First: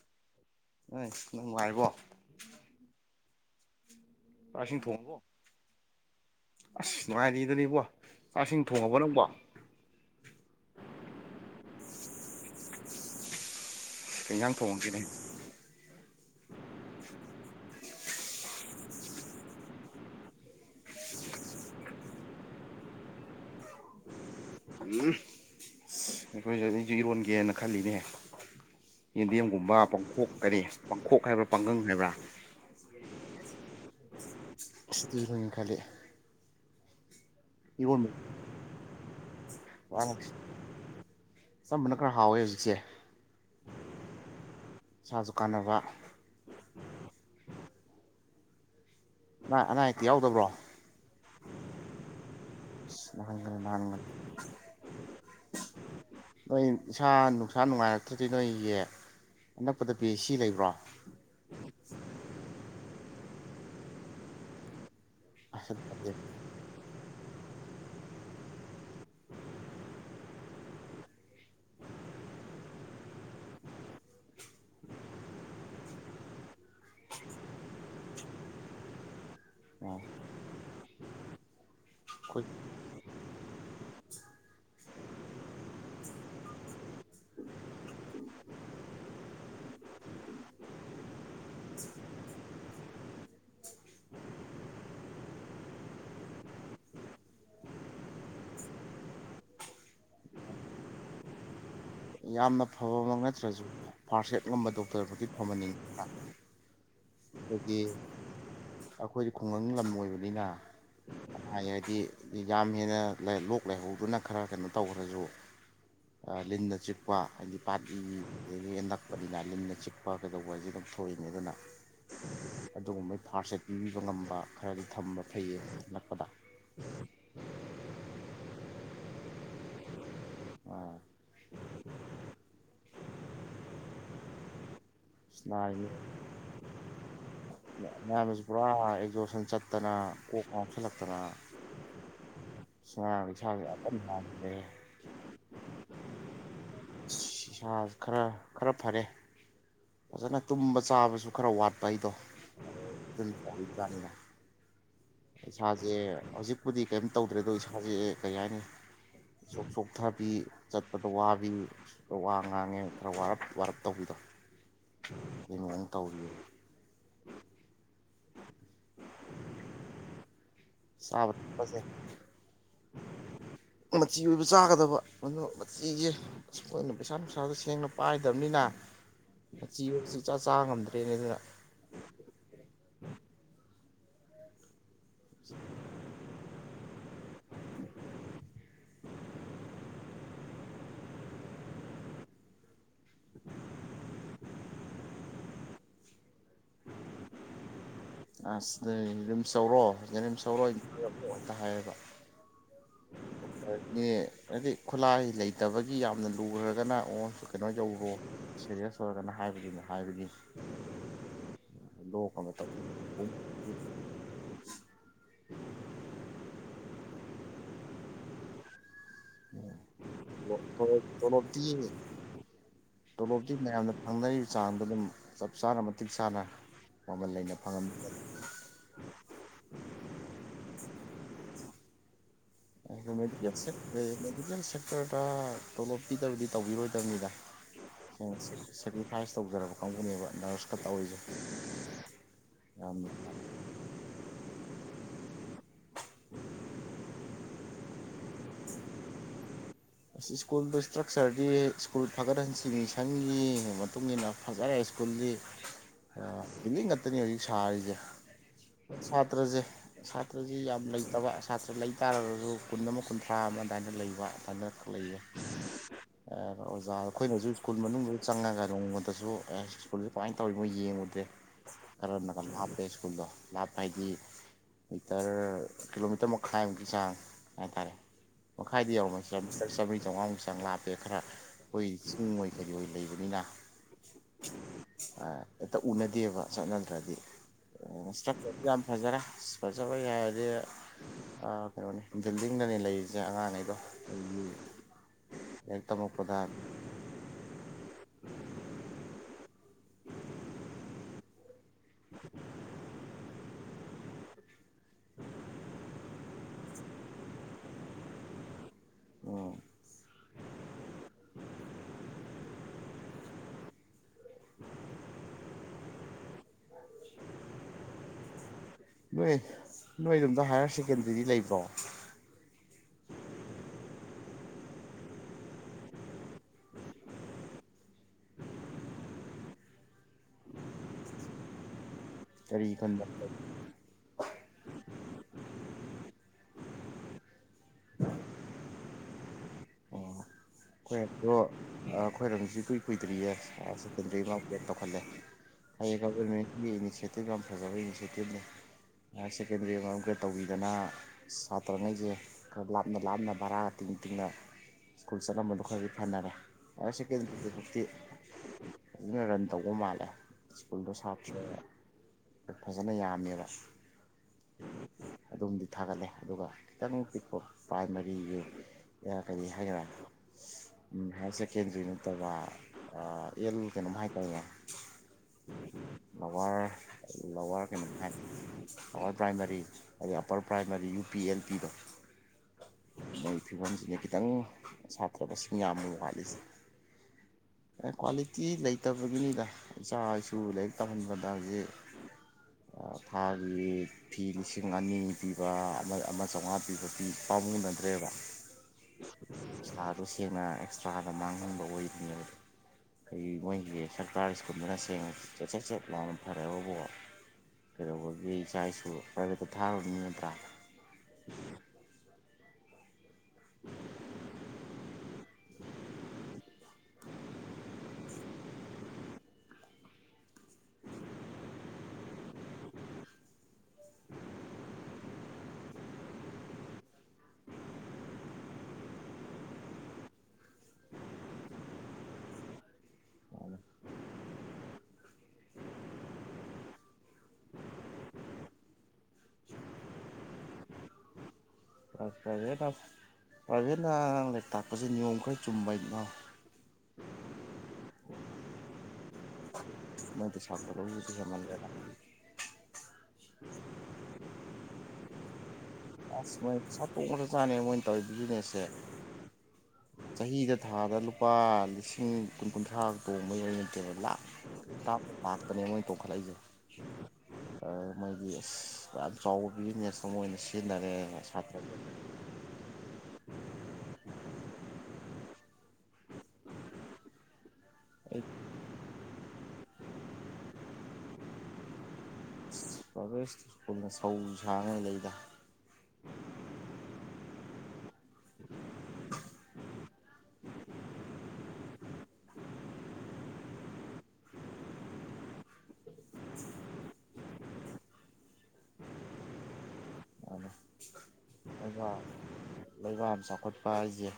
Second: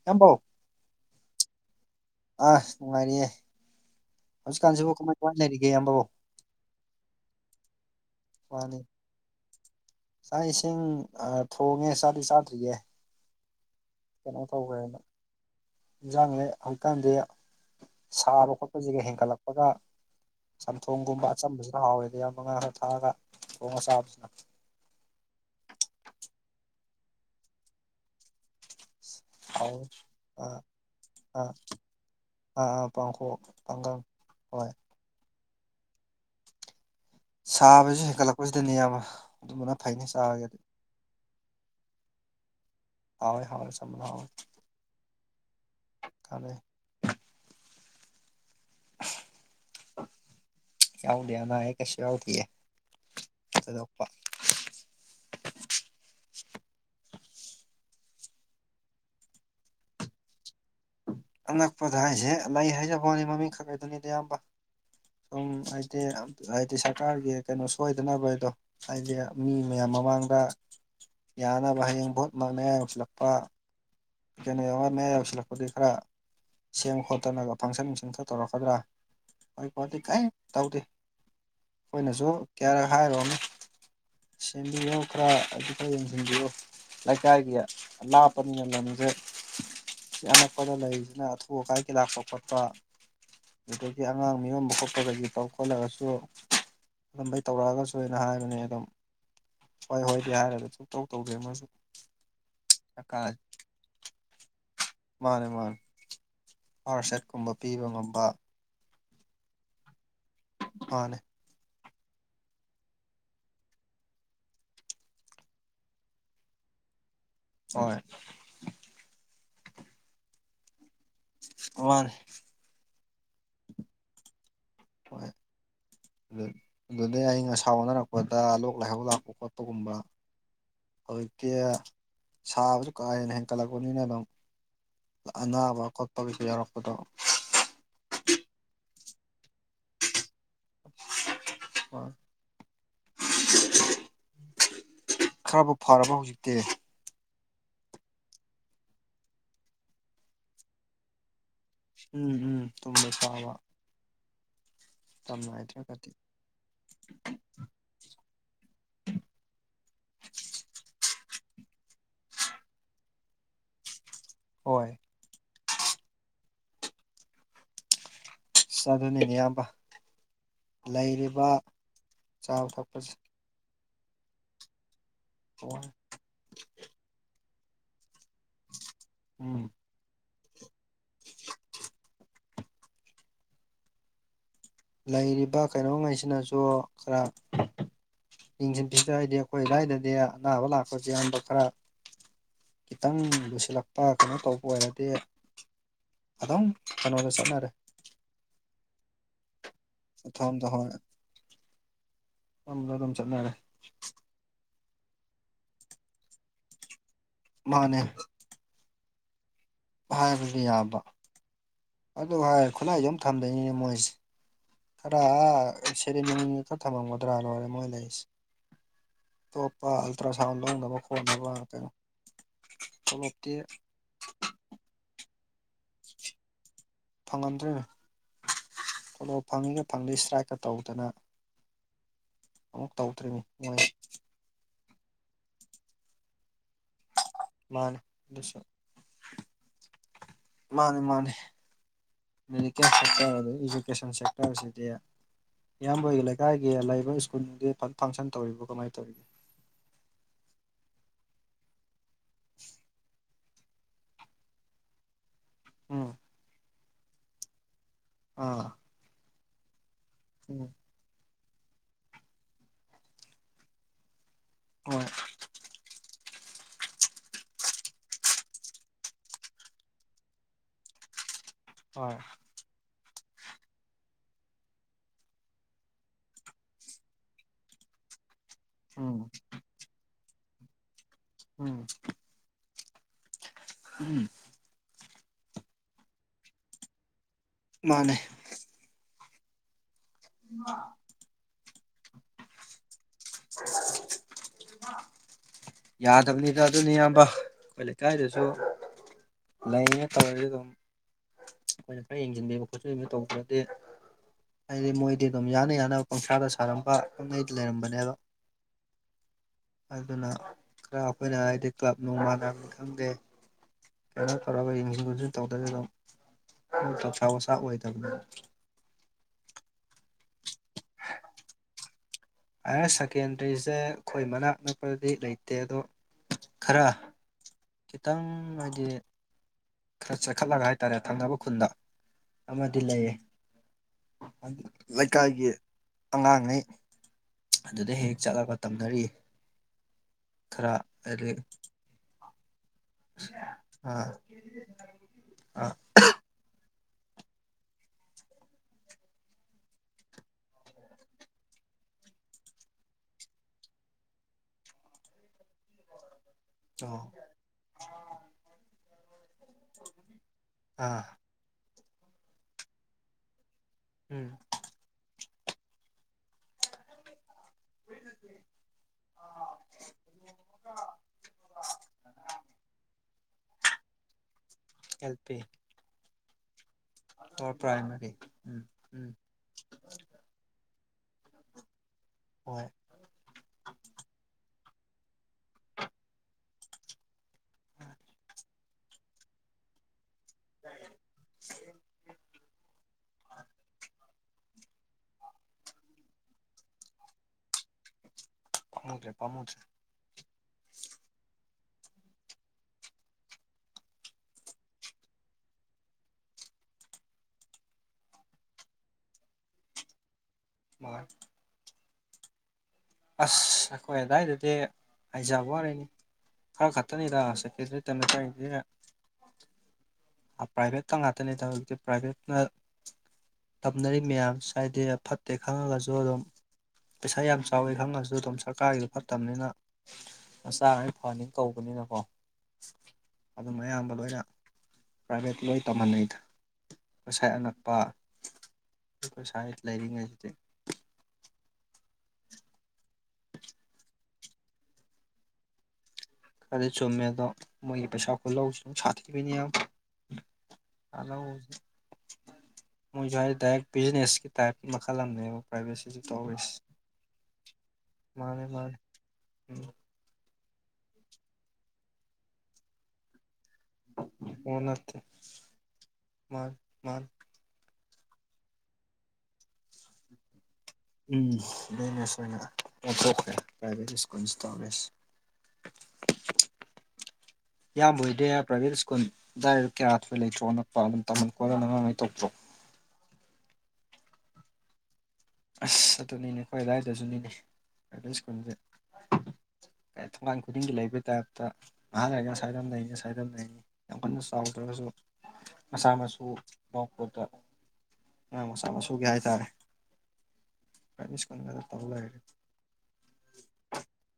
ꯏꯌꯥꯝꯕ ꯅꯣꯏ ꯅꯪ ꯅꯨꯡꯉꯥꯏꯔꯤꯕꯣ ꯑꯁ ꯅꯨꯡꯉꯥꯏꯔꯤꯌꯦ ꯆꯥꯛ ꯏꯁꯤꯡ ꯍꯧꯖꯤꯛꯀꯥꯟꯁꯤꯕꯨ ꯊꯣꯡꯉꯕꯣ ꯀꯃꯥꯏ ꯀꯃꯥꯏ ꯂꯩꯔꯤꯒꯦ ꯑꯌꯥꯝꯕꯕꯨ ꯅꯦꯕꯣ ꯆꯥꯛ ꯏꯁꯤꯡ ꯊꯣꯡꯉꯕꯣ ꯅꯪꯕꯣ ꯆꯥꯛ ꯏꯁꯤꯡ ꯊꯣꯡꯉꯦ ꯆꯥꯗꯤ ꯆꯥꯗ꯭ꯔꯤꯌꯦ ꯀꯩ ꯀꯩꯅꯣ ꯏꯟꯖꯥꯡ ꯇꯧꯈ꯭ꯔꯦꯅ ꯊꯣꯡꯉꯒꯦꯅꯦ ꯏꯟꯁꯥꯡꯗꯤ ꯍꯧꯖꯤꯛꯀꯥꯟꯗꯤ ꯁꯥꯕ ꯈꯣꯠꯄꯁꯤꯒ ꯍꯦꯟꯒꯠꯂꯥꯛꯄꯒ ꯆꯝꯊꯣꯡꯒꯨꯝꯕ ꯑꯆꯝꯕꯁꯤꯅ ꯍꯥꯎꯋꯦꯗ ꯏꯌꯥꯝꯕ ꯃꯉꯥ ꯈꯔ ꯊꯥꯛꯑꯒ ꯊꯣꯡꯉꯥ ꯆꯥꯕꯁꯤꯅꯥ ꯎꯝ ꯑꯩꯈꯣꯏꯁꯨ ꯑꯩꯁꯦ ꯏꯔꯣꯟꯒꯦꯅ ꯈꯜꯂꯤꯅꯦ ꯌꯦꯟꯗꯦꯝꯒꯨꯝꯕ ꯍꯥꯎꯋꯤ ꯄꯥꯡꯈꯣꯛ ꯑꯥ ꯀꯔꯤ ꯄꯥꯡꯈꯣꯛ ꯍꯥꯏꯕ꯭ꯔꯥ ꯑꯥ ꯄꯥꯡꯒꯪ ꯍꯥꯏꯕ꯭ꯔꯥ ꯑꯥ ꯑꯥ ꯄꯥꯡꯈꯣꯛ ꯄꯥꯡꯒꯪ ꯍꯣꯏ [unintelligible] ꯁꯥꯕꯁꯨ ꯏꯔꯣꯟꯕ ꯍꯦꯟꯀꯠꯂꯛꯄꯁꯤꯗꯅꯦ ꯏꯌꯥꯝꯕ ꯑꯗꯨꯝꯕꯅ ꯐꯩꯅꯤ ꯆꯥꯒꯦꯗꯤ ꯑꯆꯥꯝꯕꯅ ꯈꯔ ꯍꯥꯎꯋꯦ ꯍꯧꯖꯤꯛꯁꯦ ꯍꯥꯎꯋꯦ ꯍꯥꯎꯋꯦ ꯑꯆꯝꯕꯅ ꯍꯥꯎꯋꯦ ꯁꯥꯁꯨ ꯀꯥꯟꯅꯕ ꯀꯥꯟꯅꯩ ꯑꯅꯥ ꯑꯅꯥ ꯑꯌꯦꯛꯇꯤ ꯌꯥꯎꯗꯕ꯭ꯔꯣ ꯌꯥꯎꯗꯦ ꯑꯅꯥ ꯑꯌꯦꯛ ꯀꯩꯁꯨ ꯌꯥꯎꯗꯤꯌꯦ ꯅꯥꯍꯟꯒꯅꯨ ꯊꯣꯏꯗꯣꯛꯄ ꯅꯥꯍꯟꯒꯅꯨ [inaudible] ꯅꯣꯏ ꯏꯁꯥ ꯅꯨꯡꯁꯥ ꯅꯨꯡꯉꯥꯏꯔꯛꯇ꯭ꯔꯗꯤ ꯅꯣꯏꯒꯤ ꯑꯅꯛꯄꯗ ꯄꯤ ꯍꯩꯏꯁꯤ ꯂꯩꯕ꯭ꯔꯣ ꯑꯅꯥꯛꯄꯗ ꯍꯥꯏꯁꯦ ꯂꯩ ꯍꯥꯏꯖꯕꯋꯅꯤ ꯃꯃꯤꯡ ꯈꯪꯗꯦꯗꯨꯅꯤ ꯏꯌꯥꯝꯕ ꯁꯨꯝ ꯑꯁ ꯑꯗꯨꯗꯤ ꯑꯩꯗꯤ ꯑ ꯁꯔꯀꯥꯔꯒꯤ ꯀꯩꯅꯣ ꯁꯣꯏꯗꯅꯕꯩꯗꯣ ꯍꯥꯏꯗꯤ ꯃꯤ ꯃꯌꯥꯝ ꯃꯃꯥꯡꯗ ꯌꯥꯅꯕ ꯍꯌꯦꯡ ꯚꯣꯠ ꯃꯥ ꯃꯌꯥ ꯌꯧꯁꯤꯜꯂꯛꯄ ꯀꯩꯅꯣ ꯃꯌꯥ ꯌꯧꯁꯜꯂꯛꯄꯗꯤ ꯈꯔꯥ ꯁꯦꯝ ꯈꯣꯠꯇꯅꯒ ꯐꯪꯁꯟꯅꯨꯁꯟ ꯈꯔ ꯇꯧꯔꯛꯀꯗ꯭ꯔꯥ ꯑꯥ ꯍꯧꯖꯤꯛꯐꯥꯎꯗꯤ ꯀꯔꯩꯝ ꯇꯧꯗꯦ ꯑꯩꯈꯣꯏꯅꯁꯨ ꯑꯩꯈꯣꯏ ꯀꯌꯥꯔꯛ ꯍꯥꯏꯔꯨꯔꯝꯅꯤ ꯁꯦꯝꯕꯤꯌꯣ ꯈꯔ ꯑꯗꯨ ꯈꯔ ꯌꯦꯡꯁꯤꯟꯕꯤꯌꯣ ꯂꯩꯀꯥꯏꯒꯤ ꯂꯥꯞꯄꯅꯤꯅ ꯂꯝꯖꯦ ꯁꯤ ꯑꯅꯛꯄꯗ ꯂꯩ ꯅ ꯑꯊꯨ ꯑꯀꯥꯏꯒꯤ ꯂꯥꯛꯄ ꯈꯣꯠꯄ ꯑꯗꯨꯗꯒꯤ ꯑꯉꯥꯡ ꯃꯤꯔꯣꯟꯕ ꯈꯣꯠꯄꯗꯒꯤ ꯇꯧ ꯈꯣꯠꯂꯒꯁꯨ ꯑꯗꯨꯝꯕꯩ ꯇꯧꯔꯛꯑꯒꯁꯨꯅ ꯍꯥꯏꯕꯅꯦ ꯑꯗꯨꯝ ꯍꯣꯏ ꯍꯣꯏꯗꯤ ꯍꯥꯏꯔꯒ ꯁꯨꯡꯇꯧ ꯇꯧꯗꯦ ꯃꯣꯢꯁꯨ ꯌꯥꯝꯅ ꯐꯕꯃꯛ ꯅꯠꯇ꯭ꯔꯁꯨ ꯐꯥꯔꯁ ꯑꯦꯗ ꯉꯝꯕ ꯗꯣꯛꯇꯔꯕꯨꯗꯤ ꯃꯥꯅꯦ ꯃꯥꯅꯦ ꯐꯝꯍꯟꯅꯤꯡꯉꯤ ꯑꯩꯈꯣꯏꯒꯤ ꯐꯥꯔꯁ ꯁꯦꯠꯀꯨꯝꯕ ꯄꯤꯕ ꯉꯝꯕ ꯑꯩꯈꯣꯏꯗꯤ ꯈꯨꯡꯒꯪ ꯂꯝ ꯑꯣꯏꯕꯅꯤꯅ ꯃꯥꯅꯦ ꯍꯥꯏ ꯗꯤ ꯌꯥꯝ ꯍꯦꯟꯅ ꯂꯣꯛ ꯂꯩꯍꯧꯗꯨꯅ ꯈꯔ ꯀꯩꯅꯣ ꯇꯧꯈ꯭ꯔꯁꯨ ꯑ ꯂꯤꯟꯅ ꯆꯤꯛ ꯄ ꯍꯥꯏꯗꯤ ꯄꯥꯠ ꯍꯣꯏ ꯏꯗꯒꯤ ꯅꯛꯄꯅꯤꯅ ꯂꯤꯟꯅ ꯆꯤꯛꯄ ꯀꯩꯗꯧꯕ ꯍꯥꯏꯁꯦ ꯑꯗꯨꯝ ꯊꯣꯛꯏꯅꯤ ꯑꯗꯨꯅ ꯃꯥꯅꯦ ꯑꯗꯨꯒꯨꯝꯕꯩ ꯐꯥꯔꯁ ꯑꯦꯠ ꯄꯤꯕꯤꯕ ꯉꯝꯕ ꯈꯔꯗꯤ ꯊꯝꯕ ꯍꯣꯏ ꯐꯩꯌꯦ ꯑꯅꯛꯄꯗ ꯁꯥ ꯑꯣꯟꯅꯔꯛꯄꯗ ꯂꯣꯛ ꯂꯥꯏꯍꯧ ꯂꯥꯛꯄ ꯈꯣꯠꯄꯒꯨꯝꯕ ꯍꯧꯖꯤꯛꯇꯤ ꯁꯥꯕꯁꯨ ꯀꯥ ꯍꯦꯟꯅ ꯍꯦꯟꯀꯠꯂꯛꯄꯅꯤꯅ ꯑꯗꯨꯝ ꯑꯅꯥꯕ ꯈꯣꯠꯄ ꯀꯩꯀꯩ ꯌꯥꯎꯔꯛꯄꯗꯣ ꯅꯌꯥꯝꯕꯁꯤ ꯄꯨꯔꯥ ꯑꯦꯛꯖꯣꯔꯁꯟ ꯆꯠꯇꯅ ꯀꯣꯛ ꯉꯥꯎꯁꯤꯜꯂꯛꯇꯅ ꯍꯣꯏ ꯉꯔꯥꯡꯗꯤ ꯏꯁꯥꯁꯦ ꯌꯥꯝ ꯀꯟꯅꯕꯅꯦꯍꯦ ꯈꯔꯕꯨ ꯐꯔꯕ ꯍꯧꯖꯤꯛꯇꯤ ꯏꯁꯥꯁꯦ ꯈꯔ ꯈꯔ ꯐꯔꯦ ꯐꯖꯅ ꯇꯨꯝꯕ ꯆꯥꯕꯁꯨ ꯈꯔ ꯋꯥꯠꯄ ꯑꯩꯩꯗꯣ ꯎꯝ ꯎꯝ ꯇꯨꯝꯕ ꯑꯗꯨꯅ ꯆꯥꯕ ꯑꯣꯢꯕꯖꯥꯠꯅꯤꯅ ꯃꯇꯝ ꯏꯁꯥꯁꯦ ꯅꯥꯏꯗ꯭ꯔꯒꯗꯤ ꯍꯧꯖꯤꯛꯄꯨꯗꯤ ꯀꯔꯤꯝ ꯇꯧꯗ꯭ꯔꯦ ꯑꯗꯣ ꯏꯁꯥꯁꯦ ꯀꯩ ꯍꯥꯏꯅꯤ ꯏꯆꯣꯛ ꯆꯣꯛꯊꯕꯤ ꯆꯠꯄꯗ ꯈꯔ ꯋꯥꯕꯤ ꯈꯔ ꯋꯥꯉꯥꯡꯉꯦ ꯈꯔ ꯋꯥꯔꯞ ꯋꯥꯔꯞ ꯇꯧꯕꯤꯗꯣ ꯍꯣꯏ ꯀꯩꯅꯣ ꯑꯃ ꯇꯧꯔꯤꯌꯦ ꯑꯁ ꯑꯗꯨꯅꯤꯅꯦ ꯏꯌꯥꯝꯕ ꯆꯥꯕ ꯂꯩꯔꯤꯕ ꯊꯛꯄꯁꯦ ꯆꯥꯕ ꯊꯛꯄꯁꯦ ꯃꯆꯤ ꯑꯣꯏꯕ ꯆꯥꯒꯗꯕ ꯑꯗꯨ ꯃꯆꯤꯁꯦ ꯑꯁ ꯈꯣꯢꯅ ꯄꯩꯁꯥ ꯅꯨꯡꯁ ꯄꯩꯁꯥꯗꯣ ꯁꯦꯡꯅ ꯄꯥꯏꯗꯕꯅꯤꯅ ꯎꯝ ꯃꯆꯤ ꯑꯣꯢꯕ ꯆꯤꯟꯖꯥꯛ ꯆꯥꯕ ꯉꯝꯗ꯭ꯔꯦꯅꯦ ꯑꯗꯨꯅ ꯎꯝ [inaudible] ꯂꯩꯔꯤꯕ ꯀꯩꯅꯣꯉꯩꯁꯤꯅꯁꯨ ꯈꯔ ꯌꯦꯡꯖꯤꯟꯕꯤꯗꯕ ꯑꯩꯈꯣꯏ ꯑꯗꯥꯏꯗꯗꯤ ꯑꯅꯥꯕ ꯂꯥꯛꯄꯁꯦ ꯏꯌꯥꯝꯕ ꯈꯔ ꯈꯤꯇꯪ ꯂꯨꯁꯤꯜꯂꯛꯄ ꯀꯩꯅꯣ ꯇꯧꯕ ꯑꯗꯨꯕꯨ ꯑꯣꯏꯔꯗꯤ ꯑꯗꯨꯝ ꯀꯩꯅꯣꯗ ꯆꯠꯅꯔꯦ ꯑꯁ ꯗꯨꯅꯦ ꯔꯤꯝꯁ ꯌꯧꯔꯣ ꯖꯦꯅꯤꯝꯁ ꯌꯧꯔꯣ ꯆꯠꯊꯣꯝꯗ ꯍꯣꯏ ꯍꯦꯛꯇ ꯍꯥꯏꯌꯦꯕ ꯑꯗꯣꯝꯗ ꯑꯗꯨꯝ ꯆꯠꯅꯔꯦ ꯑꯗꯨꯗꯤ ꯈꯨꯠꯂꯥꯏ ꯂꯩꯇꯕꯒꯤ ꯌꯥꯝꯅ ꯂꯨꯈ꯭ꯔꯒꯅ ꯑꯣ ꯀꯩꯅꯣ ꯃꯥꯅꯦ ꯌꯧꯔꯣ ꯁꯦꯔꯤꯌꯁ ꯑꯣꯏꯔꯒꯅ ꯍꯥꯏ ꯍꯥꯏꯕꯗꯤ ꯌꯥꯕ ꯂꯣꯛ ꯑꯗꯨ ꯑꯃ ꯇꯧ ꯍꯥꯏꯔꯦ ꯈꯨꯠꯂꯥꯏꯁꯨ ꯑꯃꯨꯛ ꯊꯝꯗꯣꯏꯅꯤꯅꯦ ꯃꯣꯏꯁꯦ ꯈꯔ ꯑꯥ ꯁꯦꯔꯤꯟ ꯅꯨꯡꯔꯤꯟꯒ ꯈꯔ ꯊꯃꯝꯒꯗ꯭ꯔ ꯂꯣꯢꯔꯦ ꯃꯣꯏ ꯂꯩꯔꯤꯁꯦ ꯑꯇꯣꯞꯄ ꯑꯜꯇ꯭ꯔ ꯁꯥꯎꯟ ꯂꯧꯅꯕ ꯇꯣꯂꯣꯞ ꯈꯣꯠꯅꯕ ꯑꯥ ꯇꯣꯂꯣꯞꯇꯤ ꯀꯩꯅꯣ ꯇꯣꯂꯣꯞꯇꯤ ꯃꯌꯥꯝꯅ ꯐꯪꯅꯔꯤꯕ ꯆꯥꯡꯗꯣ ꯑꯗꯨꯝ ꯆꯞ ꯆꯥꯅ ꯃꯇꯤꯛ ꯆꯥꯅ ꯃꯃꯜ ꯂꯩꯅ ꯐꯪꯉꯝꯗꯣꯏꯅꯦ ꯐꯪꯉꯝꯃꯤ ꯇꯣꯂꯣꯞ ꯐꯪꯉꯤꯒ ꯐꯪꯗꯦꯒ ꯁꯇ꯭ꯔꯥꯏꯛꯀ ꯇꯧꯗꯅ ꯅꯥ ꯃꯦꯗꯤꯀꯦꯜ ꯁꯦꯛꯇꯔꯗ ꯇꯣꯂꯣꯞ ꯄꯤꯗꯧꯔꯤ ꯇꯧꯕꯤꯔꯣꯏꯗꯕꯅꯤꯗ ꯃꯥꯅꯦ ꯑꯗꯨꯁꯨ ꯁꯦꯀ꯭ꯔꯤꯐꯥꯏꯁ ꯇꯧꯖꯔꯕ ꯀꯥꯡꯕꯨꯅꯦꯕ ꯅ꯭ꯔꯁꯀ ꯃꯥꯅꯤ ꯇꯧꯔꯤꯁꯦ ꯃꯥꯅꯤ ꯃꯦꯗꯤꯀꯦꯜ ꯌꯥꯝꯅ ꯁꯦꯛꯇꯔ ꯑꯗꯨ ꯏꯖꯨꯀꯦꯁꯟ ꯁꯦꯛꯇꯔꯁꯤꯗꯤ ꯏꯌꯥꯝꯕꯒꯤ ꯂꯩꯀꯥꯏꯒꯤ ꯂꯩꯕ ꯁ꯭ꯀꯨꯜꯗꯨꯗꯤ ꯐꯪꯁꯟ ꯇꯧꯔꯤꯕꯣ ꯀꯃꯥꯏ ꯇꯧꯔꯤꯒꯦ ꯁ꯭ꯀꯨꯜꯗꯣ ꯁꯇ꯭ꯔꯛꯆꯔꯗꯤ ꯁ꯭ꯀꯨꯜ ꯐꯒꯠꯍꯟꯁꯤ ꯃꯤꯁꯟꯒꯤ ꯑꯗꯨꯒꯤ ꯃꯇꯨꯡ ꯏꯟꯅ ꯐꯖꯔꯦ ꯁ꯭ꯀꯨꯜꯗꯤ ꯎꯝ ꯑꯥ ꯕꯤꯜꯗꯤꯡ ꯉꯥꯛꯇꯅꯤ ꯍꯧꯖꯤꯛ ꯁꯥꯔꯤꯁꯦ ꯑꯥ ꯁꯇ꯭ꯔꯥꯁꯦ ꯁꯥꯇ꯭ꯔꯁꯦ ꯎꯝ ꯌꯥꯝ ꯂꯩꯇꯕ ꯁꯥꯇ꯭ꯔ ꯂꯩꯇꯥꯔꯒꯁꯨ ꯀꯨꯟ ꯑꯃ ꯀꯨꯟꯊ꯭ꯔꯥ ꯑꯃ ꯑꯗꯥꯏꯅ ꯂꯩꯕ ꯍꯣꯏ ꯂꯩꯌꯦ ꯑꯣꯖꯥ ꯑꯩꯈꯣꯏꯅꯁꯨ ꯁ꯭ꯀꯨꯜ ꯃꯅꯨꯡꯗꯨ ꯆꯪꯉꯒ ꯅꯣꯡꯃꯇꯁꯨ ꯁ꯭ꯀꯨꯜꯁꯦ ꯀꯃꯥꯏꯅ ꯇꯧꯔꯤꯅꯣ ꯌꯦꯡꯉꯨꯗꯦ ꯍꯣꯏ ꯈꯔꯅꯒ ꯂꯥꯞꯄꯦ ꯁꯀꯨꯜꯗꯣ ꯂꯥꯞꯄ ꯍꯥꯏꯗꯤ ꯃꯤꯇꯔ ꯀꯤꯂꯣꯃꯤꯇꯔ ꯃꯈꯥꯏꯃꯨꯛꯀꯤ ꯆꯥꯡ ꯍꯥꯏꯇꯥꯔꯦ ꯃꯈꯥꯏꯗꯤ ꯎꯝ ꯌꯧꯔꯝꯃꯣꯏ ꯃꯤꯇꯔ ꯆꯥꯃꯔꯤ ꯆꯝꯉꯥꯃꯨꯛ ꯆꯥꯡ ꯂꯥꯞꯄꯦ ꯈꯔ ꯎꯝ ꯑꯩꯈꯣꯏ ꯆꯤꯡꯑꯣꯏ ꯀꯔꯤ ꯑꯣꯏ ꯂꯩꯕꯅꯤꯅ ꯎꯝ ꯑꯥ ꯍꯦꯛꯇ ꯎꯅꯗꯦꯕ ꯆꯠꯅꯗ꯭ꯔꯗꯤ ꯑꯗꯨ ꯃꯥꯅꯦ ꯁꯇ꯭ꯔꯛꯆꯔꯗꯤ ꯌꯥꯝ ꯐꯖꯔꯦ ꯐꯖꯔꯦ [inaudible] ꯀꯩꯅꯣꯅꯤ ꯕꯤꯜꯗꯤꯡꯗꯅꯦ ꯂꯩꯔꯤꯁꯦ ꯑꯉꯥꯡꯉꯩꯗꯣ ꯑꯩꯒꯤ ꯂꯥꯏꯔꯤꯛ [inaudible] ꯇꯝꯃꯛꯄꯗ ꯌꯥꯗꯝꯅꯤꯗ ꯑꯗꯨꯅꯤ ꯑꯌꯥꯝꯕ ꯑꯩꯈꯣꯏ ꯂꯩꯀꯥꯏꯗꯁꯨ ꯂꯥꯏꯅꯤꯅ ꯇꯧꯔꯗꯤ ꯑꯗꯨꯝ ꯑꯩꯈꯣꯏꯅ ꯈꯔ ꯌꯦꯡꯁꯤꯟꯕꯤꯕ ꯈꯣꯠꯄꯤꯕ ꯇꯧꯇ꯭ꯔꯥꯗꯤ ꯍꯥꯏꯗꯤ ꯃꯣꯏꯗꯤ ꯑꯗꯨꯝ ꯌꯥꯅ ꯌꯥꯅꯕ ꯄꯪꯁꯥꯗ ꯁꯥꯔꯝꯕ ꯄꯪꯂꯩꯗ ꯂꯩꯔꯝꯕꯅꯦꯕ ꯎꯝ ꯑꯗꯨꯅ ꯈꯔ ꯑꯩꯈꯣꯏꯅ ꯍꯥꯏꯗꯤ ꯀ꯭ꯂꯕ ꯅꯨꯡ ꯃꯥꯟꯅ ꯈꯪꯗꯦ ꯈꯔ ꯐꯔꯒ ꯌꯦꯡꯖꯤꯟ ꯈꯣꯠꯖꯤꯟ ꯇꯧꯗ꯭ꯔꯗꯤ ꯑꯗꯨꯝ ꯊꯧꯁꯥ ꯋꯥꯁꯥ ꯑꯣꯏꯗꯕꯅ ꯅꯣꯏ ꯅꯣꯏꯗꯣꯝꯗ ꯍꯥꯏꯌꯔ ꯁꯦꯀꯦꯟꯗꯔꯤꯗꯤ ꯂꯩꯕ꯭ꯔꯣ ꯍꯥꯌꯔ ꯁꯀꯦꯟꯗꯔꯤꯁꯦ ꯑꯩꯈꯣꯏ ꯃꯅꯥꯛ ꯅꯛꯄꯗꯗꯤ ꯂꯩꯇꯦ ꯑꯗꯣ ꯈꯔ ꯈꯤꯇꯪ ꯍꯥꯏꯗꯤ ꯈꯔ ꯆꯠꯈꯠꯂꯒ ꯍꯥꯏꯇꯥꯔꯦ ꯊꯪꯅꯕ ꯈꯨꯟꯗ ꯀꯔꯤ ꯑꯃꯗꯤ ꯈꯟꯕ ꯂꯩꯌꯦ ꯂꯩꯀꯥꯏꯒꯤ ꯑꯉꯥꯡꯉꯩ ꯑꯗꯨꯗ ꯍꯦꯛ ꯆꯠꯂꯒ ꯇꯝꯅꯔꯤꯌꯦ ꯑꯩꯈꯣꯏ ꯑꯇꯨ ꯑꯥ ꯑꯩꯈꯣꯏꯔꯣꯝꯖꯨ ꯏꯀꯨꯏ ꯀꯨꯏꯗꯔꯤꯌꯦ ꯍꯥꯌꯔ ꯑꯥ ꯁꯦꯀꯦꯟꯗꯔꯤ ꯑꯞꯒꯔꯦꯠ ꯇꯧꯈꯠꯂꯦ [unintelligible] [unintelligible] ꯑꯥ ꯍꯥꯌꯔ ꯁꯦꯀꯦꯟꯗꯔꯤ ꯑꯃ ꯑꯞꯒꯔꯦꯠ ꯇꯧꯕꯤꯗꯅ ꯁꯥꯇ꯭ꯔꯉꯩꯖꯦ ꯈꯔ ꯂꯥꯞꯅ ꯂꯥꯞꯅ ꯚꯔꯥ ꯇꯤꯡ ꯇꯤꯡꯅ ꯁ꯭ꯀꯨꯜ [inaudible] ꯆꯠꯂꯝꯕꯗꯣ ꯈꯔꯗꯤ ꯐꯅꯔꯦ ꯍꯥꯏꯔ ꯑꯣ ꯁꯦꯀꯦꯟꯗꯔꯤ [unintelligible] ꯇꯤ ꯐꯖꯅ ꯔꯟ ꯇꯧꯕ ꯃꯥꯜꯂꯦ ꯁ꯭ꯀꯨꯜꯗꯣ ꯑꯥ ꯁꯥꯇꯔꯥ ꯐꯖꯅ ꯌꯥꯝꯃꯦꯕ ꯎꯝ ꯑꯗꯨꯝꯗꯤ ꯊꯥꯒꯠꯂꯦ ꯑꯗꯨꯒ ꯈꯤꯇꯪ ꯄꯤꯛꯄ ꯄꯥꯏ ꯃꯔꯤꯒꯤ ꯑꯥ ꯀꯔꯤ ꯍꯥꯏꯒ꯭ꯔꯥ ꯎꯝ ꯍꯥꯌꯔ ꯁꯦꯀꯦꯟꯗꯔꯤ ꯅꯠꯇꯕ ꯑꯥ ꯑꯦꯜ ꯀꯩꯅꯣꯝ ꯍꯥꯏꯇꯥꯏꯅꯦ L P lower or lower ꯀꯩꯅꯣꯝ ꯄ꯭ꯔꯥꯏꯃꯥꯔꯤ ꯍꯥꯏꯝ ꯎꯝ ꯎꯝ ꯂꯋꯥꯔ ꯄ꯭ꯔꯥꯏꯃꯥꯔꯤ ꯑꯗꯩ upper primary U P L ꯄꯤꯗꯣ ꯍꯣꯏ ꯃꯣꯏ ꯐꯤꯕꯝꯁꯤꯅꯦ ꯈꯤꯇꯪ ꯁꯥꯐ ꯇ꯭ꯔꯕꯁꯤꯡ ꯌꯥꯝ ꯋꯥꯠꯂꯤꯁꯦ ꯑꯦ ꯀ꯭ꯋꯥꯂꯤꯇꯤ ꯂꯩꯇꯕꯒꯤꯅꯤꯗꯥ ꯏꯆꯥ ꯏ ꯁꯨ ꯂꯥꯏꯔꯤꯛ ꯇꯝꯍꯟꯕꯗ ꯍꯧꯖꯤꯛ [inaudible] ꯊꯥꯒꯤ ꯐꯤ ꯂꯤꯁꯤꯡ ꯑꯅꯤ ꯄꯤꯕ ꯑꯃ ꯑꯃ ꯆꯧꯉꯥ ꯄꯤꯕ ꯐꯤ ꯄꯥꯝꯃꯨꯅꯗ꯭ꯔꯦꯕ ꯄꯥꯝꯃꯨꯗ꯭ꯔꯦ ꯄꯥꯝꯃꯨꯗ꯭ꯔꯦ ꯄꯩꯁꯥꯗꯣ ꯁꯦꯡꯅ ꯑꯦꯛꯁꯇ꯭ꯔꯥꯗ ꯃꯥꯡꯍꯟꯕ ꯑꯣꯏꯅꯦꯕꯗꯣ ꯀꯩ ꯃꯣꯏꯒꯤ ꯁꯔꯀꯥꯔ ꯁ꯭ꯀꯨꯜꯗꯅ ꯁꯦꯡꯅ ꯆꯦꯠ ꯆꯦꯠ ꯆꯦꯠ ꯂꯥꯎꯅ ꯐꯔꯕꯕꯣ ꯀꯩꯗꯧꯕꯒꯤ ꯏꯆꯥ ꯏꯁꯨ ꯄ꯭ꯔꯥꯏꯚꯦꯠꯇ ꯊꯥꯔꯨꯒꯅꯤ ꯅꯠꯇ꯭ꯔꯥ ꯑꯁ ꯑꯩꯈꯣꯏ ꯑꯗꯥꯏꯗꯗꯤ ꯍꯥꯏꯖꯕ ꯋꯥꯔꯤꯅꯤ ꯈꯔ ꯈꯠꯇꯅꯤꯗ [unintelligible] ꯑ ꯄ꯭ꯔꯥꯏꯚꯦꯠꯇ ꯉꯥꯛꯇꯅꯤꯗ ꯍꯧꯖꯤꯛꯇꯤ ꯄ꯭ꯔꯥꯏꯚꯦꯠꯅ ꯇꯝꯅꯔꯤ ꯃꯌꯥꯝꯁꯨ ꯍꯥꯏꯗꯤ ꯐꯠꯇꯦ ꯈꯪꯉꯒꯁꯨ ꯑꯗꯨꯝ ꯄꯩꯁꯥ ꯌꯥꯝ ꯆꯥꯎꯋꯤ ꯈꯪꯉꯁꯨ ꯑꯗꯨꯝ ꯁꯔꯀꯥꯔꯒꯤꯗ ꯐꯠꯇꯕꯅꯤꯅ ꯃꯆꯥꯒꯩ ꯐꯥꯍꯅꯤꯡ ꯀꯧꯕꯅꯤꯅꯀꯣ ꯑꯗꯨꯝ ꯑꯌꯥꯝꯕ ꯂꯣꯏꯅ ꯄ꯭ꯔꯥꯏꯚꯦꯠꯇ ꯂꯣꯏ ꯇꯝꯍꯟꯅꯩꯗ ꯈꯣꯏꯁꯥꯏ ꯑꯅꯛꯄ ꯈꯣꯏ ꯁꯥꯏ ꯂꯩꯔꯤꯉꯩꯁꯤꯗꯤ ꯄ꯭ꯔꯥꯏꯚꯦꯠꯅ ꯄ꯭ꯔꯥꯏꯚꯦꯠꯅ ꯑꯉꯥꯡ ꯂꯥꯏꯔꯤꯛ ꯇꯥꯛꯄꯁꯦ ꯅꯤꯌꯣꯝ ꯈꯔ ꯆꯨꯝꯕ ꯏꯅꯥꯎ ꯈꯔ ꯆꯨꯝꯃꯦ ꯑꯗꯣ ꯃꯣꯏꯒꯤ ꯄꯩꯁꯥ ꯈꯨꯂꯧ ꯁꯤ ꯁꯥꯊꯤꯕꯤꯅꯦ ꯌꯥꯝ ꯃꯣꯏ ꯄꯩꯁꯥ ꯈꯨꯠꯂꯧꯁꯤꯗꯤ ꯍꯦꯟꯃꯜꯂꯦꯗ ꯃꯣꯢꯖꯥꯢ ꯗꯥꯢꯔꯦꯛ ꯕꯤꯖꯤꯅꯦꯁ ꯀꯤ ꯇꯥꯢꯞ ꯃꯈꯜ ꯑꯝꯅꯦꯕꯣ ꯑꯁ ꯃꯣꯏ ꯄꯩꯁꯥ ꯇꯣꯡꯈ꯭ꯔꯁꯅꯦ ꯃꯣꯏꯅ ꯇꯧꯔꯤ ꯃꯥꯅꯦ ꯕꯤꯖꯤꯅꯦꯁꯁꯦ ꯃꯥꯅꯦ ꯎꯝ ꯆꯍꯤꯗ ꯊꯥꯗ ꯂꯨꯄꯥ ꯂꯤꯁꯤꯡ ꯀꯨꯟ ꯀꯨꯟꯊ꯭ꯔꯥꯛꯇꯣ ꯇꯦꯕ ꯂꯥꯛ ꯑꯣ ꯅꯠꯇꯦ ꯂꯥꯛ ꯄꯥꯛꯇꯅꯦ ꯃꯣꯏ ꯇꯣꯡꯈꯠꯂꯛꯏꯁꯦ ꯃꯥꯅꯦ ꯃꯥꯅꯦ ꯃꯣꯏꯒꯤ ꯑꯁ ꯄꯨꯔꯥ ꯆꯥꯎꯕ ꯕꯤꯖꯤꯅꯦꯁ ꯑꯃ ꯑꯣꯏꯅ ꯁꯤ ꯎꯝ ꯕꯤꯖꯁꯅꯦꯁ ꯑꯣꯢꯅ ꯑꯣꯟꯊꯣꯛꯈ꯭ꯔꯦꯏꯚꯦ ꯄ꯭ꯔꯥꯢꯚꯦꯠ ꯏꯌꯥꯝꯕ ꯑꯩ ꯑꯣꯏꯗꯦ ꯄ꯭ꯔꯥꯏꯚꯦꯠ ꯀꯨꯟ ꯗꯥꯏꯔ ꯀꯌꯥꯊꯣꯏ ꯂꯩꯇ꯭ꯔꯣ ꯅꯛꯄ ꯑꯗꯨꯝ ꯇꯝꯍꯟ ꯈꯣꯠꯍꯟꯅꯉꯥꯢ ꯇꯧꯗ꯭ꯔꯣ ꯄ꯭ꯔꯥꯏꯚꯦꯠ ꯁ꯭ꯀꯨꯜꯅ ꯁꯧ ꯁꯥꯡꯉꯥꯏ ꯂꯩꯗ ꯑꯁ ꯑꯗꯨ ꯑꯗꯨꯅꯤꯅꯦ ꯑꯩꯈꯣꯏ ꯑꯗꯨꯗꯥꯢꯗꯁꯨꯅꯤꯅꯦ ꯄ꯭ꯔꯥꯏꯕꯦꯠ ꯁ꯭ꯀꯨꯜꯁꯦ ꯊꯣꯡꯒꯥꯡ ꯈꯨꯗꯤꯡꯒꯤ ꯂꯩꯕ ꯇꯥꯏꯞꯇ ꯉꯍꯥ ꯂꯩꯔꯒ ꯑꯁꯥꯢꯝꯗ ꯂꯩꯅꯤ ꯑꯁ꯭ꯥꯏꯝꯗ ꯂꯩꯅꯤ ꯌꯥꯝ ꯀꯟꯅ ꯆꯥꯎꯗ꯭ꯔ ꯒꯁꯨ ꯃꯆꯥ ꯃꯁꯨ ꯄꯣꯛꯄꯣꯗ ꯑꯥ ꯃꯆꯥ ꯃꯁꯨꯒꯤ ꯍꯥꯏꯇꯥꯔꯦ ꯑꯗꯨꯅ ꯄ꯭ꯔꯥꯢꯕꯦꯠ ꯁ꯭ꯀꯨꯜꯗ ꯗ ꯇꯧ ꯂꯩꯔꯦ [unintelligible] ꯆꯈꯠꯄ ꯍꯥꯢꯖꯦ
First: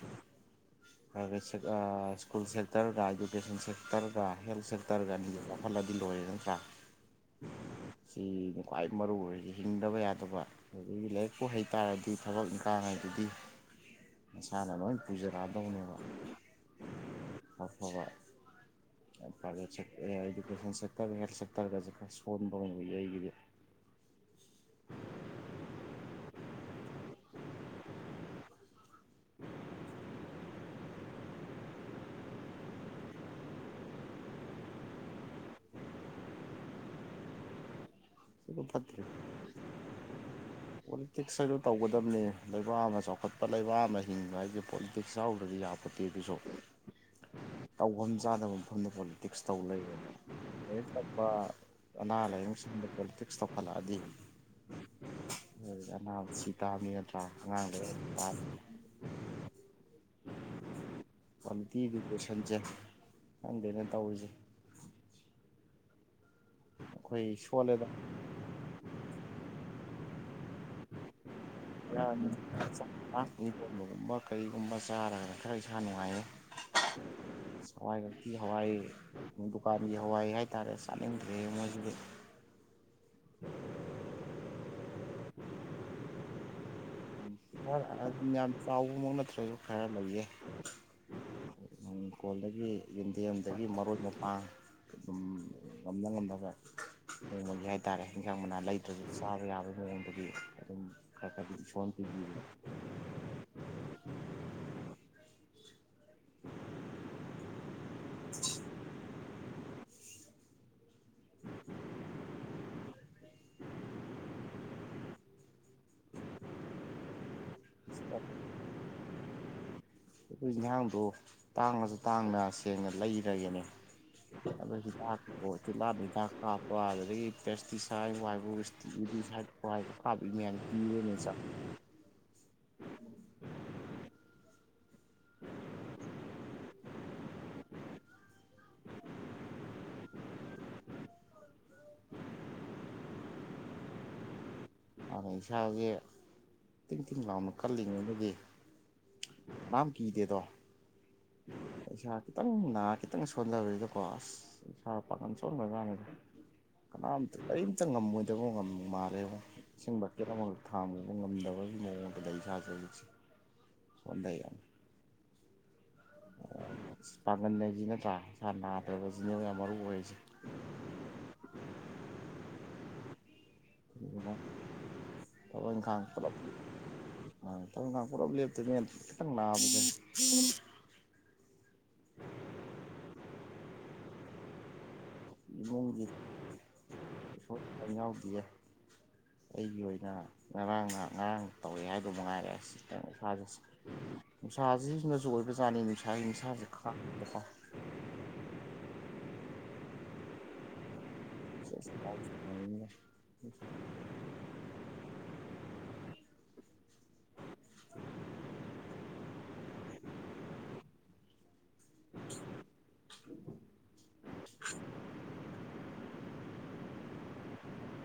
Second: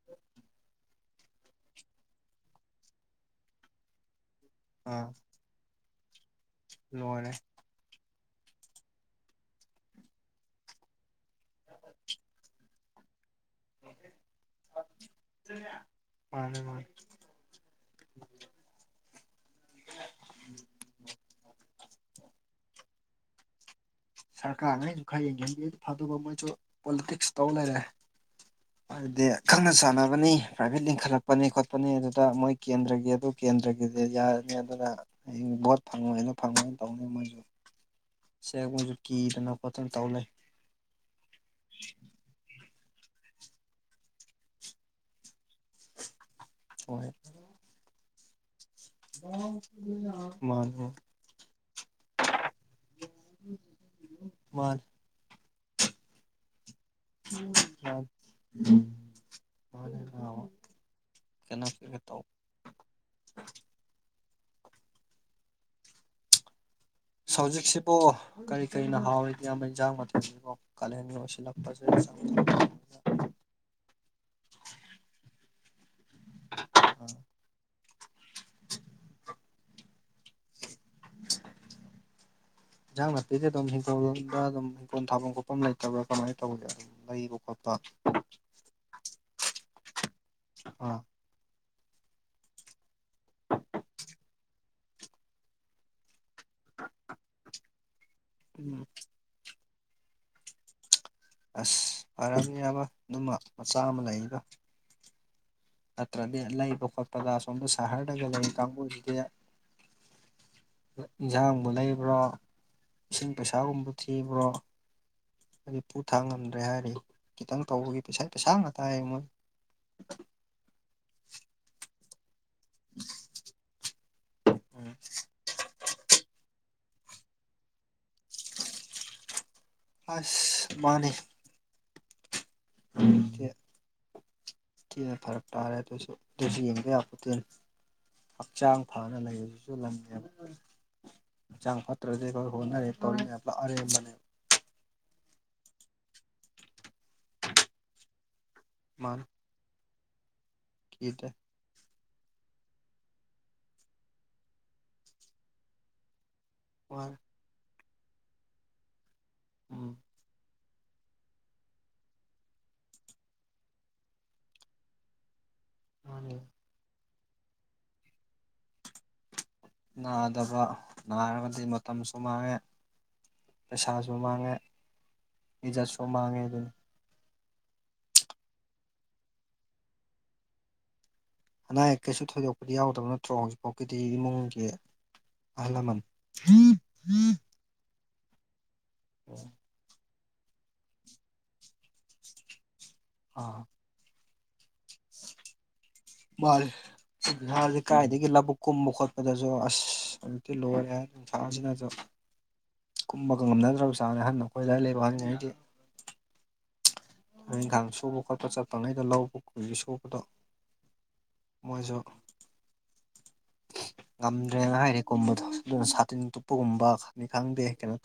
ꯄ꯭ꯔꯥꯢꯕꯦꯠ ꯁꯦꯛ ꯑ ꯁꯀꯨꯜ ꯁꯦꯛꯇꯔꯒ ꯑꯦꯖꯨꯀꯦꯁꯟ ꯁꯦꯛꯇꯔ ꯍꯦꯜ ꯑꯥ ꯁꯦꯛꯇꯔꯒꯅꯤ ꯆꯥꯎꯈꯠꯂꯗꯤ ꯂꯣꯢꯔꯦꯗꯅ ꯂꯣꯏꯔꯦ ꯁꯤꯅꯤ ꯈ꯭ꯋꯥꯏ ꯃꯔꯨ ꯑꯣꯏꯔꯤꯁꯤ ꯍꯤꯡꯗꯕ ꯌꯥꯗꯕ ꯑꯗꯒꯤ ꯂꯥꯏꯔꯤꯛꯄꯨ ꯍꯩꯇꯥꯥꯔꯗꯤ ꯊꯕꯛꯅꯤ ꯀꯥꯡꯉꯩꯗꯨꯗꯤ ꯃꯁꯥꯅ ꯂꯣꯏ ꯄꯨꯖꯔꯛꯑꯗꯧꯅꯦꯕ ꯃꯥꯅꯦ ꯃꯥꯅꯦ ꯑꯐꯕ ꯄ꯭ꯔꯥꯢꯕꯦꯠ ꯁꯦꯛ ꯏꯗꯨꯀꯦꯁꯟ ꯁꯦꯛꯇꯔ ꯍꯦꯜ ꯁꯦꯛꯇꯔꯒꯖꯦ ꯈꯔ ꯁꯣꯟꯕ ꯑꯣꯏꯅ ꯎꯢ ꯑꯩꯒꯤꯗꯤ ꯁꯔꯀꯥꯔꯅ ꯑꯩꯁꯨ ꯈꯔ ꯌꯦꯡꯁꯤꯟꯕꯤ ꯑꯗꯨ ꯐꯗꯕ ꯃꯣꯏꯁꯨ ꯄꯣꯂꯤꯇꯤꯛꯁ ꯇꯧ ꯂꯩꯔꯦ ꯍꯥꯏꯗꯤ ꯈꯪꯅ ꯆꯥꯟꯅꯕꯅꯤ ꯄ꯭ꯔꯥꯏꯚꯦꯠ ꯂꯤꯡꯈꯠꯂꯛꯄꯅꯤ ꯈꯣꯠꯄꯅꯤ ꯑꯗꯨꯗ ꯃꯣꯏ ꯀꯦꯟꯗ꯭ꯔꯒꯤ ꯑꯗꯨ ꯀꯦꯟꯗ꯭ꯔꯒꯤꯗꯤ ꯌꯥꯔꯅꯤ ꯑꯗꯨꯅ ꯍꯌꯦꯡ ꯚꯣꯠ ꯐꯪꯉꯣꯏꯅ ꯐꯪꯉꯣꯏꯅ ꯇꯧꯅꯤ ꯃꯣꯏꯁꯨ ꯁꯦ ꯃꯣꯏꯁꯨ ꯐꯠꯇ꯭ꯔꯦ ꯀꯤꯗꯅ ꯈꯣꯠꯇꯅ ꯇꯧ ꯂꯩ ꯄꯣꯂꯤꯇꯤꯛꯁ ꯍꯥꯏꯗꯣ ꯇꯧꯒꯗꯕꯅꯦ ꯂꯩꯕꯥꯛ ꯑꯃ ꯆꯥꯎꯈꯠꯄ ꯂꯩꯕꯥꯛ ꯑꯃ ꯍꯤꯡꯕ ꯍꯥꯏꯗꯤ ꯄꯣꯂꯤꯇꯤꯛꯁ ꯌꯥꯎꯕ ꯗꯤ ꯌꯥꯄꯠꯇꯦ ꯑꯗꯨꯁꯨ ꯍꯣꯏ ꯇꯧꯕꯝ ꯆꯥꯗꯕ ꯁꯣꯝꯗ ꯄꯣꯂꯤꯇꯤꯛꯁ ꯇꯧ ꯂꯩꯕ ꯃꯥꯅꯤ ꯑꯖꯤꯛ ꯂꯛꯄ ꯑꯅꯥ ꯂꯥꯏꯌꯦꯡꯁꯤꯡꯗ ꯄꯣꯂꯤꯇꯤꯛꯁ ꯆꯥꯎꯈꯠꯂꯛꯑꯗꯤ ꯃꯥꯅꯤ ꯑꯅꯥꯕꯁꯤ ꯇꯥꯕꯅꯤ ꯅꯠꯇ꯭ꯔꯥ ꯑꯉꯥꯡꯗꯨ ꯃꯥꯅꯤ ꯃꯥꯅꯤ ꯀ꯭ꯋꯥꯂꯤꯇꯤ ꯀꯩꯅꯣ ꯇꯧ ꯏꯗꯨꯀꯦꯁꯟꯁꯦ ꯈꯪꯗꯦꯅꯦ ꯇꯧꯔꯤꯁꯦ ꯑꯩꯈꯣꯏ ꯁꯣꯜꯂꯦꯗ ꯍꯧꯖꯤꯛꯁꯤꯕꯣ ꯀꯔꯤ ꯀꯔꯤꯅ ꯍꯥꯎꯔꯤ ꯢꯌꯥꯝꯕ ꯏꯟꯖꯥꯡ ꯃꯊꯦꯟꯁꯤꯕꯣ ꯀꯥꯂꯦꯟꯒꯤ ꯑꯣꯏꯁꯤꯜꯂꯛ [unintelligible] ꯀꯔꯤꯒꯨꯝꯕ ꯆꯥꯔꯒ ꯈꯔ ꯏꯁꯥ ꯅꯨꯡꯉꯥꯏꯌꯦ [inaudible] ꯍꯋꯥꯏꯈꯛꯀꯤ ꯍꯋꯥꯏ ꯗꯨꯀꯥꯟꯒꯤ ꯍꯋꯥꯏ ꯍꯥꯏꯇꯥꯔꯦ ꯆꯥꯅꯤꯡꯗ꯭ꯔꯦ ꯃꯣꯏꯁꯤꯡꯗ ꯏꯟꯖꯥꯡ ꯅꯥꯄꯤꯗꯤ ꯑꯗꯨꯝ ꯍꯤꯡꯈꯣꯜꯗ ꯑꯗꯨꯝ ꯍꯤꯡꯈꯣꯜ ꯊꯥꯐꯝ ꯈꯣꯠꯐꯝ ꯂꯩꯇꯕ꯭ꯔꯥ ꯀꯃꯥꯏꯅ ꯇꯧꯒꯦ ꯂꯩꯕ ꯈꯣꯠꯄ ꯈꯔ ꯑꯗꯨꯝ ꯌꯥꯝ ꯆꯥꯎꯕꯃꯛ ꯅꯠꯇ꯭ꯔꯁꯨ ꯈꯔ ꯂꯩꯌꯦ ꯑꯥ ꯍꯤꯡꯈꯣꯜꯗꯒꯤ ꯌꯦꯟꯗꯦꯝꯗꯒꯤ ꯃꯔꯣꯏ ꯃꯄꯥꯡ ꯑꯗꯨꯝ ꯉꯝꯅ ꯉꯝꯅꯕ ꯅꯣꯡꯃꯒꯤ ꯍꯥꯏꯇꯥꯔꯦ ꯍꯦꯟꯖꯥꯡ ꯃꯅꯥ ꯎꯝ ꯂꯩꯗ꯭ꯔꯁꯨ ꯆꯥꯕ ꯌꯥꯕꯒꯤ ꯃꯑꯣꯡꯗꯨꯗꯤ ꯑꯗꯨꯝ ꯈꯔꯈꯔꯗꯤ ꯁꯣꯟ ꯐꯥꯔꯝꯅꯤ ꯑꯃ ꯑꯗꯨꯃ ꯃꯆꯥ ꯑꯃ ꯂꯩꯔꯤꯗꯣ ꯅꯠꯇ꯭ꯔꯗꯤ ꯂꯩꯕ ꯈꯣꯠꯄꯗ ꯑꯁꯣꯝꯗ ꯁꯍꯔꯗꯒ ꯂꯩꯕ ꯀꯥꯡꯕꯨꯁꯤꯗꯤ ꯏꯟꯖꯥꯡꯕꯨ ꯂꯩꯕ꯭ꯔꯥ ꯏꯁꯤꯡ ꯄꯩꯁꯥꯒꯨꯝꯕ ꯊꯤꯕ꯭ꯔꯣ ꯍꯥꯏꯗꯤ ꯄꯨꯨ ꯊꯥꯡ ꯉꯝꯗ꯭ꯔꯦ ꯍꯥꯏꯔꯤ ꯈꯤꯇꯪ ꯇꯧꯕꯒꯤ ꯄꯩꯁ ꯄꯩꯁꯥ ꯉꯥꯛꯇ ꯍꯥꯏ ꯃꯣꯏ ꯑꯩꯈꯣꯏ ꯍꯦꯟꯖꯥꯡꯗꯣ ꯇꯥꯡꯉꯁꯨ ꯇꯥꯡꯅ ꯁꯦꯡꯅ ꯂꯩꯔꯒꯦꯅꯦ ꯑꯗꯣ ꯍꯤꯗꯥꯛꯇꯣ ꯇꯤꯜꯍꯥꯠ ꯍꯤꯗꯥꯛ ꯍꯥꯞ ꯋꯥ ꯑꯗꯨꯗꯒꯤ ꯄꯦꯁꯇꯤꯁꯥꯏꯠꯕꯨ ꯍꯥꯏꯕ ꯋꯤꯁꯇꯤ ꯍꯥꯏꯕ꯭ꯔꯣ ꯍꯥꯔꯕꯨ ꯍꯥꯞꯄꯤ ꯃꯌꯥꯝꯁꯦ ꯑꯁ ꯀꯤꯌꯦꯅ ꯆꯥꯕ ꯀꯦ ꯊꯤꯅ ꯐꯔꯛ ꯇꯥꯔꯦ ꯑꯗꯨꯁꯨ ꯑꯗꯨꯁꯨ ꯌꯦꯡꯉꯦ ꯌꯥꯄꯣꯠꯇꯦ ꯍꯛꯆꯥꯡ ꯐꯅ ꯂꯩꯕꯁꯤꯁꯨ ꯂꯟꯅꯦꯕ ꯍꯛꯆꯥꯡ ꯐꯠꯇ꯭ꯔꯗꯤ ꯑꯩꯈꯣꯏ ꯍꯣꯠꯅꯔꯤ ꯇꯧꯔꯤ ꯃꯌꯥꯝꯗꯣ ꯑꯔꯦꯝꯕꯅꯦ ꯃꯍꯧꯁꯥꯒꯤ ꯇꯤꯡ ꯇꯤꯡ ꯂꯥꯎꯅ ꯀꯜꯂꯤꯉꯩꯒꯤꯗꯤ ꯃꯥꯅꯦ ꯀꯅꯥꯝ ꯀꯤꯗꯦꯗꯣ ꯀꯤꯗꯦ ꯏꯁꯥ ꯈꯤꯇꯪ ꯅꯥꯔ ꯈꯤꯇꯪ ꯁꯣꯟꯗꯕꯁꯤꯗꯀꯣ ꯑꯁ ꯏꯁꯥ ꯄꯥꯡꯒꯟ ꯁꯣꯟꯒ꯭ꯔꯖꯥꯠꯅꯤꯗ ꯃꯥꯅ ꯀꯅꯥꯝꯇ ꯀꯔꯤꯝꯇ ꯉꯝꯃꯣꯏꯗꯕ ꯉꯝ ꯃꯥꯜꯂꯦꯕ ꯎꯝ ꯏꯁꯤꯡ ꯕꯥꯇꯤꯜ ꯑꯃꯈꯛ ꯊꯥꯡꯕꯁꯦ ꯉꯝꯗꯕꯒꯤ ꯃꯑꯣꯡꯗ ꯂꯩ ꯏꯁꯥꯥꯁꯦ ꯍꯨꯖꯤꯛꯁꯦ ꯁꯣꯟꯗꯩ ꯌꯥꯝ ꯃꯥꯅꯤ ꯑꯁ ꯄꯥꯡꯒꯟ ꯍꯥꯏꯁꯤ ꯅꯠꯇ꯭ꯔꯥ ꯏꯁꯥ ꯅꯥꯗ꯭ꯔꯒꯁꯨ ꯅꯥꯗꯕ ꯅꯥꯔꯒꯗꯤ ꯃꯇꯝꯁꯨ ꯃꯥꯡꯉꯦ ꯄꯩꯁꯥꯁꯨ ꯑꯗꯨꯗꯨꯅ ꯃꯥꯡꯉꯦ ꯏꯖꯠꯁꯨ ꯃꯥꯡꯉꯦ ꯑꯗꯨꯅꯤ ꯎꯝ ꯊꯕꯛ ꯏꯟꯈꯥꯡ ꯄꯨꯂꯞ ꯂꯦꯞꯇꯣꯏꯅꯦ ꯈꯤꯇꯪ ꯅꯥꯕꯗꯗꯤ ꯑꯅꯥ ꯑꯌꯦꯛ ꯀꯩꯁꯨ ꯊꯣꯏꯗꯣꯛꯄꯗꯤ ꯌꯥꯎꯗꯕ ꯅꯠꯇ꯭ꯔꯣ ꯍꯧꯖꯤꯛꯐꯥꯎꯒꯤꯗꯤ ꯏꯃꯨꯡꯒꯤ ꯑꯍꯜ ꯂꯃꯟ ꯏꯃꯨꯡꯒꯤ ꯀꯩꯝ ꯌꯥꯎꯗꯤꯌꯦ ꯑꯩꯒꯤ ꯑꯣꯏꯅ ꯉꯔꯥꯡꯅ ꯉꯔꯥꯡ ꯇꯧꯔꯛꯑꯦ ꯍꯥꯏꯗꯣ ꯃꯉꯥꯏꯔꯦ ꯑ ꯏꯁꯥꯁꯦ ꯁꯨꯝ [inaudible] ꯅꯨꯡꯁꯥꯁꯦ ꯃꯥꯅꯦ ꯈꯥꯡꯕꯀꯣ ꯏꯁꯥꯁꯦ ꯀꯥꯏꯗꯒꯤ ꯂꯕꯨꯛ ꯀꯨꯝꯕ ꯈꯣꯠꯄꯗꯁꯨ ꯑꯗꯣ ꯑꯁ ꯍꯧꯖꯤꯛꯇꯤ ꯂꯣꯏꯔꯦ ꯍꯥꯏ ꯅꯨꯡꯁꯥꯁꯤꯅꯁꯨ ꯁꯦꯁ ꯂꯥꯎ ꯁꯥꯟꯅꯅꯤꯡꯉꯦ ꯀꯨꯝꯕꯒ ꯉꯝꯅꯗ꯭ꯔꯕ ꯖꯥꯠꯅꯤ ꯑꯍꯟ ꯑꯩꯈꯣꯏ ꯑꯗꯥꯏꯗ ꯂꯩꯕ ꯑꯍꯟꯉꯩꯗꯤ ꯊꯕꯛ ꯏꯟꯈꯥꯡ ꯁꯨꯕ ꯈꯣꯠꯄ ꯆꯠꯄꯉꯩꯗ ꯂꯧꯕ ꯎꯕ ꯁꯨꯕꯗꯣ ꯃꯣꯏꯁꯨ ꯉꯝꯗ꯭ꯔꯦꯅ ꯍꯥꯏꯔꯤ ꯀꯨꯝꯕꯗꯣ ꯑꯗꯨꯅ ꯁꯥꯇꯤꯟ ꯇꯨꯞꯄ ꯒꯨꯝꯕꯅꯤ ꯈꯪꯗꯦ ꯀꯩꯅꯣ ꯇꯧꯔ